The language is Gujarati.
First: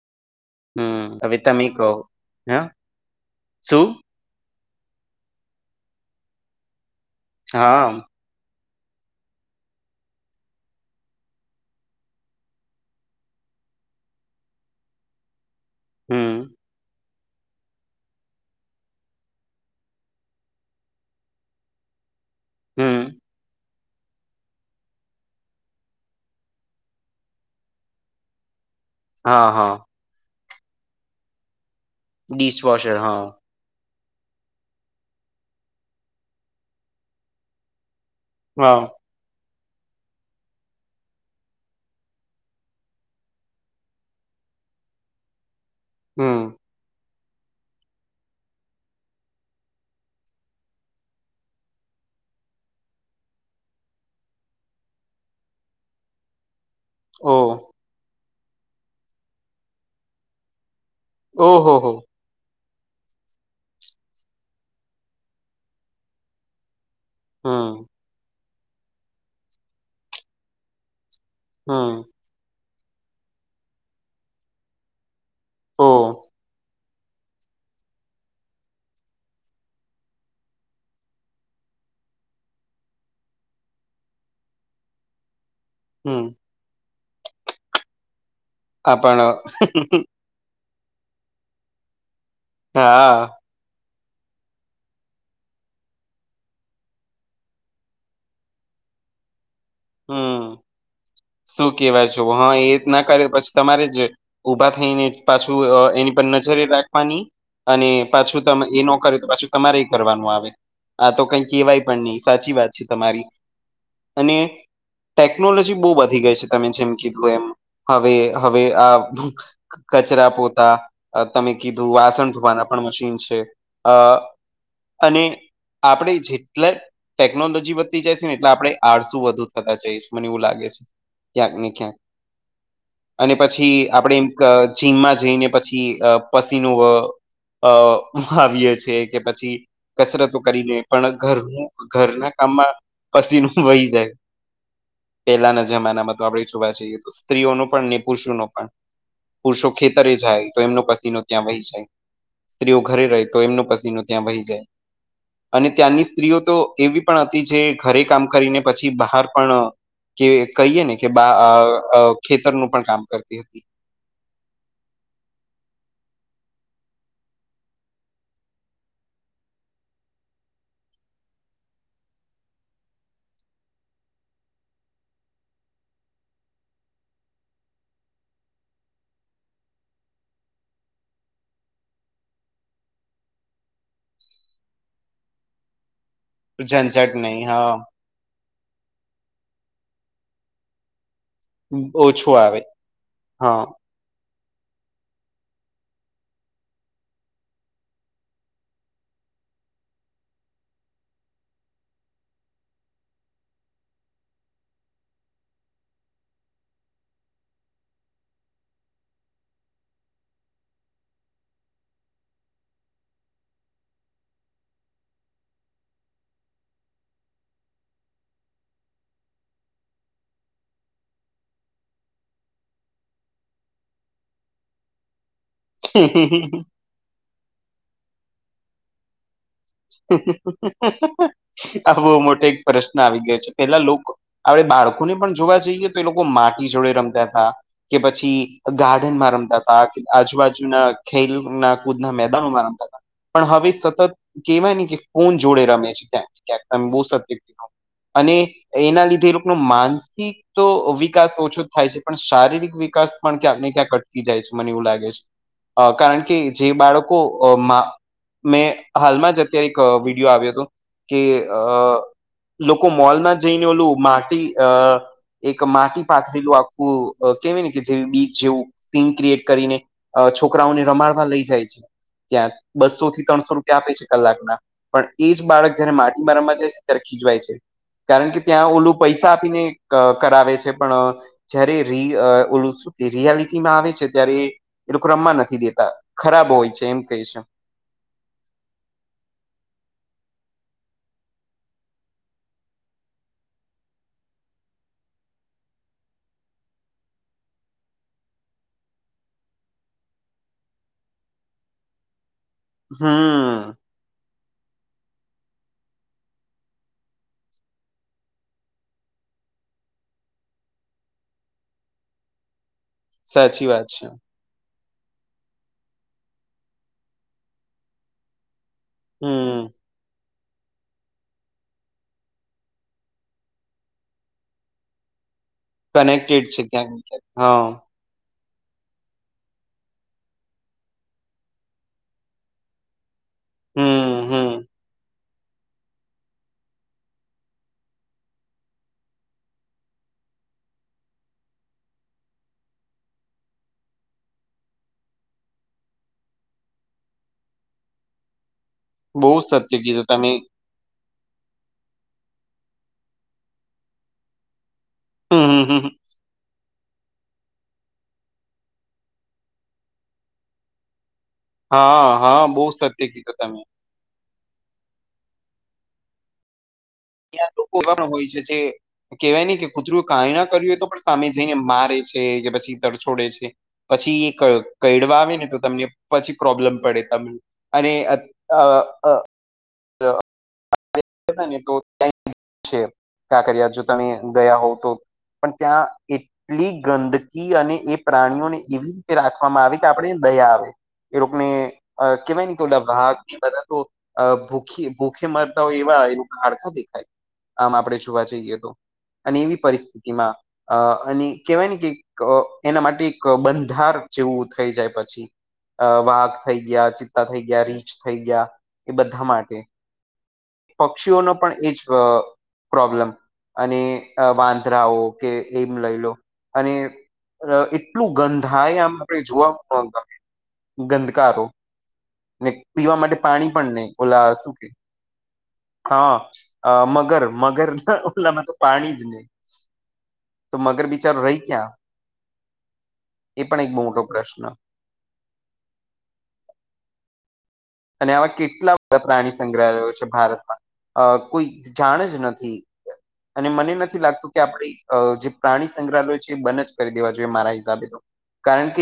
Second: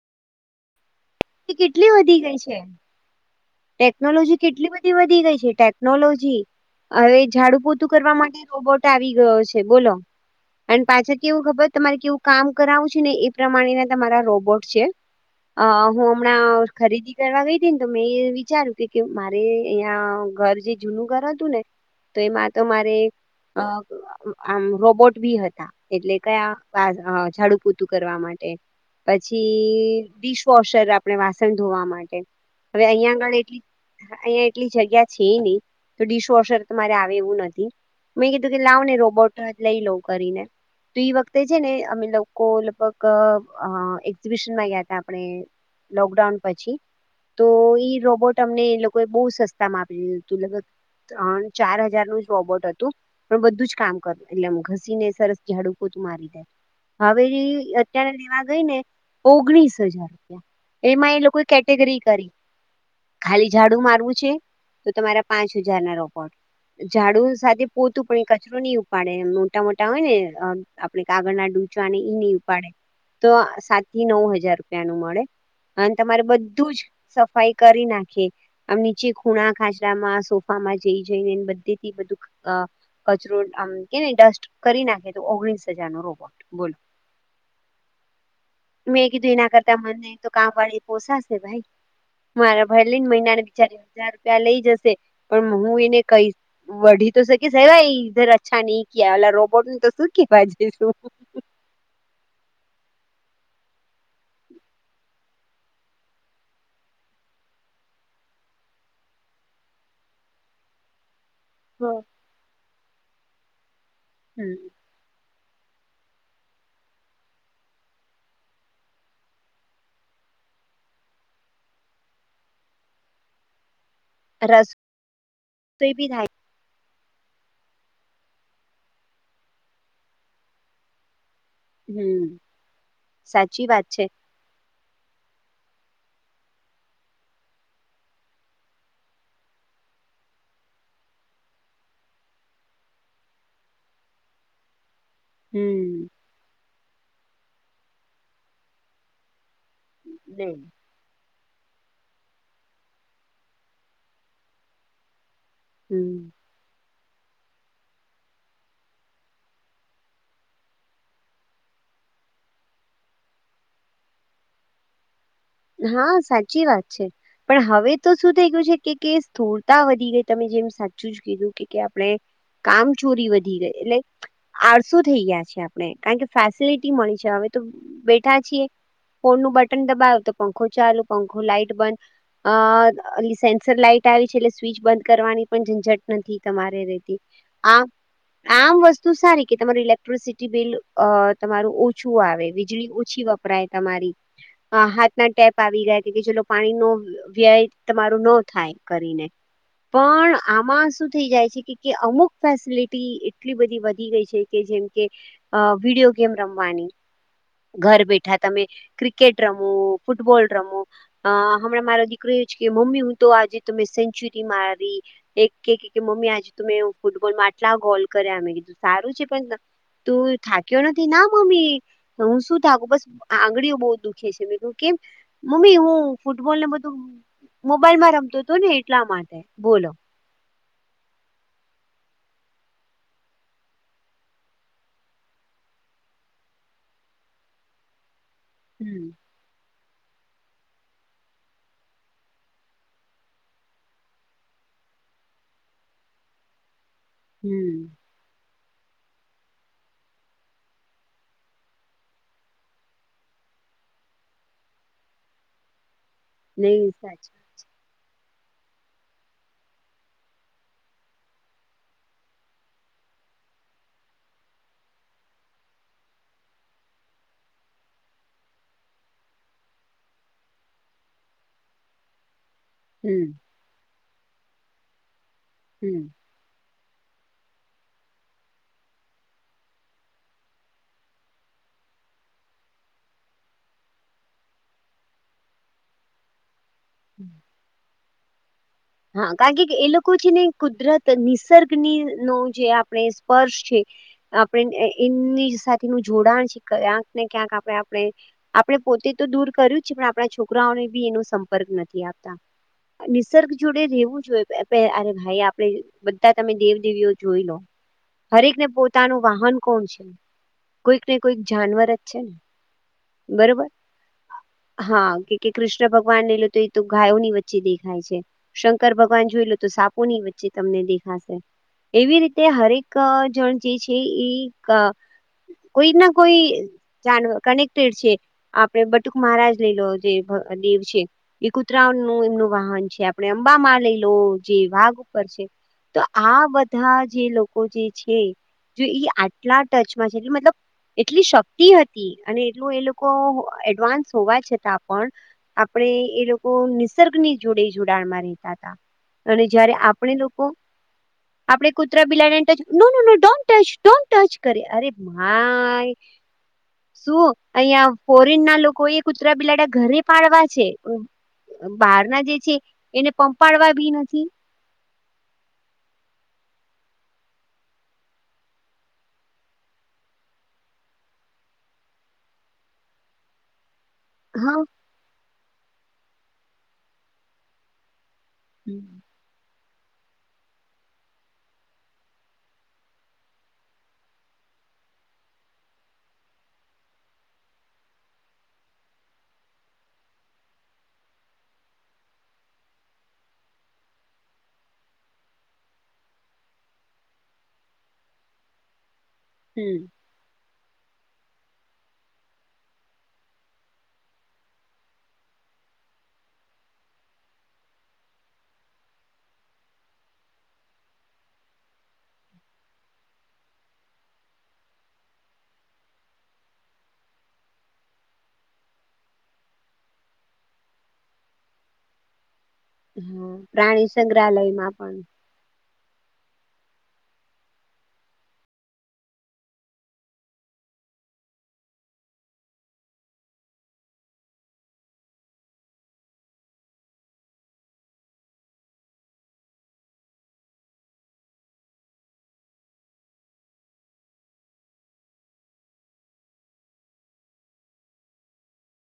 હમ અવે એ તમે કેટલી કહો વધી ગઈ છે શું ટેકનોલોજી કેટલી બધી વધી ગઈ છે ટેકનોલોજી હવે ઝાડુ પોતું હા કરવા માટે રોબોટ આવી ગયો છે બોલો. અને પાછા કે વું ખબર તમારે કેવું કામ કરાવું છે ને એ પ્રમાણેના તમારા રોબોટ છે. [inaudible] અ હું હમ હમણાં ખરીદી કરવા ગઈ હતી ને તો મેં વિચાર્યું કે મારે અહીં યા ઘર જે જૂનું ઘર હતું ને તો એમાં તો મારે હમ આમ રોબોટ બી હતા એટલે કયા ઝાડુ પૂતું કરવા માટે હા હા પછી ડિશવોશર આપણે વાસણ ધોવા માટે હવે ડિશવોશર અહિયાં હા આપણે અહીંયા એટલી જગ્યા છે નહી તો ડિશવોશર તમારે આવે એવું નથી. મેં કીધું કે લાવ હા ને રોબોટ લઈ લઉ કરીને. તો વખતે છે ને અમે લોકો લગભગ એક્ઝિબિશનમાં ગયા તા આપણે. લોકડાઉન હમ પછી તો એઈ રોબોટ તમને એ લોકોએ બહુ સસ્તા મા આપી દીધું હતું લગભગ ત્રણ ચાર હજાર નું જ રોબોટ હતું. પણ બધું જ કામ કર એટલે ઘસીને સરસ ઝાડુ પોતું મારી દે. હવે ઓ ઈ અત્યારે લેવા ગઈ ને ઓગણીસ હજાર! એમાં એ લોકોએ ઓહો હો હો કેટેગરી કરી ખાલી ઝાડુ મારવું છે, તો તમારા પાંચ હજાર ના રોબોટ, ઝાડુ સાથે હમ પોછ પણ કચરો નહી ઉપાડે એમ મોટા મોટા હોય ને આપણે આાગળના અને હમ ઈ નહીં ઉપાડે તો સાત થી નવ હજાર રૂપિયા નું મળે. ઓ અને તમારે બધું જ સફાઈ કરી નાખે. આમ નીચે ખૂણા ખાચરામાં સોફામાં જઈ જઈને બધે થી બધું કચરો આમ કેને ડસ્ટ કરી નાખે તો ઓગણીસ હજાર નો હમ રોબોટ બોલો? આ મેં કીધું પણ એના કરતા મને તો કામવાળી પોસાશે ભાઈ, મારા ભાઈ લઈને હા મહિના ચાર હજાર રૂપિયા લઈ જશે પણ હું એને કહીશ વઢી તો શકીશ. એવાઈ ઇધર અચ્છા નઈ કિયા. ઓલા રોબોટ ને તો શું કેવાય હમ જઈશુ.? શું કેવા જઉં હ એજ ના કરે પછી તમારે જ ઉભા થઈને પાછું અ એની પર નજર એ રાખવાની અને પાછું તમ એ નો કરે તો પાછું તમારે એ કરવાનું આવે. આ તો કઈ કેહેવાય હા. પણ નઈ સાચી વાત છે તમારી અને હમ ટેકનોલોજી બઉ વધી ગઈ છે તમે જેમ કીધું એમ હવે, હવે આ કચરા પોતા અ તમે કીધું વાસણ ધોવાના પણ મશીન છે. અ રસોઈ અને બી આપડે થાય જે એટલે ટેકનોલોજી વધતી જાય છે ને એટલે આપડે આળસુ વધુ થતા જઈશ મને એવું લાગે છે. ક્યાંક ને ક્યાંક હમ અને સાચી પછી વાત છે આપડે ક જીમમાં જઈને પછી અ પસીનું અ અ બહાવીએ છે કે પછી કસરતો કરીને પણ ઘરનું ઘરના કામમાં પસીનું વહી જાય. પેલાના હમ. જમાનામાં તો આપડે જોવા જઈએ તો સ્ત્રીઓનો પણ ને પુરુષોનો પણ પુરુષો ખેતરે જાય તો એમનો પસીનો ત્યાં વહી જાય, સ્ત્રીઓ ઘરે રહે તો એમનો પસીનો ત્યાં વહી જાય. અને ત્યારની હમ સ્ત્રીઓ તો એવી પણ હતી જે ઘરે કામ કરીને પછી બહાર પણ કે કહીએ ને કે બા અ અ ખેતરનું પણ કામ કરતી હતી. હા, સાચી વાત છે. પણ હવે તો શું થઈ ગયું છે? કે કે સ્થૂળતા વધી ગઈ તમે જેમ સાચું જ કીધું કે કે આપણે કામચોરી વધી ગઈ એટલે આળસુ થઈ ગયા છે. આપણે કારણ કે ફેસિલિટી મળી છે. હવે તો બેઠા છીએ ફોનનું બટન દબાવો તો પાંખો ચાલુ પાંખો, લાઈટ બંધ અ ઓલી સેન્સર લાઈટ આવી છે એટલે સ્વિચ બંધ કરવાની પણ ઝંઝટ નથી. તમારે ઝંઝટ રહેતી નહી હા આમ આમ વસ્તુ સારી કે તમારું ઇલેક્ટ્રિસિટી બિલ અ તમારું ઓછું આવે વીજળી ઓછી હા વપરાય તમારી અ ના ટેપ આવી ગયા કે કે ચલો પાણીનો વ્યય તમારો ન થાય કરીને. પણ આમાં શું થઇ જાય છે? કે કે અમુક ફેસિલિટી એટલી બધી વધી ગઈ છે કે જેમકે અ વિડીયો ગેમ રમવાની ઘર બેઠા તમે ક્રિકેટ રમો, ફૂટબોલ રમો અ હમણાં મારો દીકરો એજ કે મમ્મી હું તો આજે તો મે સેન્ચુરી મારી એક કે કે મમ્મી આજે તો મેં ફૂટબોલમાં આટલા ગોલ કર્યા મેં કીધું સારું છે પણ તું થાક્યો નથી ના મમ્મી હું શું થાકું બસ આંગળીઓ બહુ દુખે છે મે ક્યૂં કેમ, મમ્મી હું ફૂટબોલ ને બધ તો મોબાઈલમાં રમતોતો ને એટલા માટે બોલ આ બઉ મોટો એક પ્રશ્ન આવી ગયો છે પેહલાં લોકો અવે બાળકોને પણ જોવા જઈએ તો એ લોકો માટી જોડે રમતાં હતાં કે પછી હમ ગાર્ડનમાં રમતાં આજ આજુબાજુના ખેલના કૂદના મેદાનોમાં રમતા તા પણ હવે સતત કેવાય ને કે ફોન જોડે રમે છે ક્યાંક આમ બઉ સત હમ્મ. અને એના લીધે એ લોકનું માનસિક તો વિકાસ ઓછો જ થાય છે પણ શારીરિક વિકાસ પણ ક્યાંકને ક્યાંક અટકી જાય છે મને એવું લાગે છે. અ કારણ કે જે નહી બાળકો સાચું અ મા મે હાલમાં જ અત્યારે એક વિડીયો આવ્યો તો કે અ લોકો મોલમાં જઈને ઓલું માટી અ એક માટી પાથરેલું આખું અ કહેવાય ને કે જે બીચ જેવું સીન ક્રિએટ કરીને અ છોકરાઓને રમાડવા લઈ જાય છે. ત્યાં બસોથી હમ ત્રણસો રૂપિયા આપે છે કલાકના પણ એજ બાળક જયારે હમ માટીમાં રમવા જાય છે ત્યારે ખીજવાય છે કારણ કે ત્યાં ઓલું પૈસા આપીને અ કરાવે છે પણ જયારે રી અ ઓલું શું કેય રિયાલિટીમાં આવે છે ત્યારે એ લોકો રમવા નથી દેતાં ખરાબ હોય છે એમ કેય છે. હા કારણ કે એ લોકો છે ને કુદરત નિસર્ગનીનો જે આપણે સ્પર્શ છે. આપણે એ એની સાથેનું જોડાણ શી ક્યાંકને ક્યાંક આપણે આપણે આપણે પોતે તો દૂર કર્યું છે પણ આપણાં છોકરાઓને બી એનો સંપર્ક નથી આપતાં. નિસર્ગ હમ જોડે રહેેવું જોઈએ પે પે અરે ભાઈ આપડે બધા તમે દેવ દેવીઓ જોઈ લો. હરેકને પોતાનું વાહન કોણ છે? કોઈક ને કોઈક જાનવર જ છે ને. સાચી બરોબર. વાત છે. હા કે કે કૃષ્ણ ભગવાન લઈ લો એ તો ગાયોની વચ્ચે દેખાય છે. શંકર ભગવાન જોઈ લો તો હમ સાપોની વચ્ચે તમને દેખાશે. એવી રીતે હરેક જણ જે છે ઈ ક કોઈકના કોઈ કનેક્ટેડ છે ક્યાંક ને ક્યાંક જાનવ હા કનેક્ટેડ છે. આપડે બટુક મહારાજ લઈલો જે દેવ છે એ કુતરાઓનું એમનું વાહન છે. આપણે અંબા મા લઈ લો હમ હમ જે વાઘ પર છે તો આ બધા જે લોકો જે છે જો ઈ આટલા ટચમાં છે એટલે મતલબ એટલી શક્તિ હતી અને એટલું એ લોકો એડવાન્સ હોવા છતાં પણ આપણેે એ લોકો નિસર્ગની જોડે જોડાણમાં રેતા હતાં. બહુ અને સત્ય જયારે કીધું આપણે તમે લોકો? આપણે કૂતરા બિલાડીને touch no no no don't touch, don't touch કરીએ, અરે હમ હમ હમ ભાઈ! હમ. શું અહિયાં ફોરેનના લોકોએ કુતરા બિલાડા ઘરે પાડવા છે. હા બહારના જે હા છે બહુ સત્ય એને કીધું તમે પંપાડવા બી નથી. ત્યાં લોકો હારા હોય છે જે કેવાય નહીં કે કુતરું કાય ના કર્યું હોય તો પણ સામે જઈને મારે છે કે પછી તરછોડે છે. પછી એ કય હા. કયડવા આવેને તો તમને પછી પ્રોબ્લેમ પડે તમને અને અ હમ અ ને [inaudible] તો કાકરિયા જો તમે ગયાં હોવ તો. પણ ત્યાં એ ટલી ગંદકી અને એ પ્રાણીઓને એવી રીતે રાખવામાં આવે કે આપણે દયા આવે. એ લોકને કેવાય ને કે ઓલા વાઘ એ બધાં તો અ ભૂખી ભૂખે મરતા હોય એવું એ લોકના હાડકાં દેખાય આમ આપડે જોવા જઈએ તો અને એવી પરિ સ્થિતિમાં અ અને કેવાય ને કે ક એના માટે એક બંધાર જેવું થઈ જાય પછી. અ વાઘ થઈ ગયા, ચિત્તા થઈ ગયા, રીંછ થઈ ગયા એ બધા માટે. પક્ષીઓનો પણ એજ અ પ્રોબ્લેમ અને વાંદરાઓ કે એમ લઈ લો અને અ એટલું ગંધાય આમ આપણે જોવા ન ગમે ગંધકારો ને પીવા માટે હા પાણી પણ નય પ્રાણી ઓલા શું સંગ્રહાલયમાં કેય પણ હા મગર મગર ના ઓલામાં તો પાણી જ નય. તો મગર બિચારો રય ક્યાં એ પણ એક મોટો પ્રશ્ન? અને આવા કેટલા બધા પ્રાણી સંગ્રહાલયો છે ભારતમાં અ કોઈ જાણે જ નથી. અને મને નથી લાગતું કે આપણે ઈ જે પ્રાણી સંગ્રહાલય છે એ બંધ જ કરી દેવા જોઈએ મારા હિસાબે તો. કારણ કે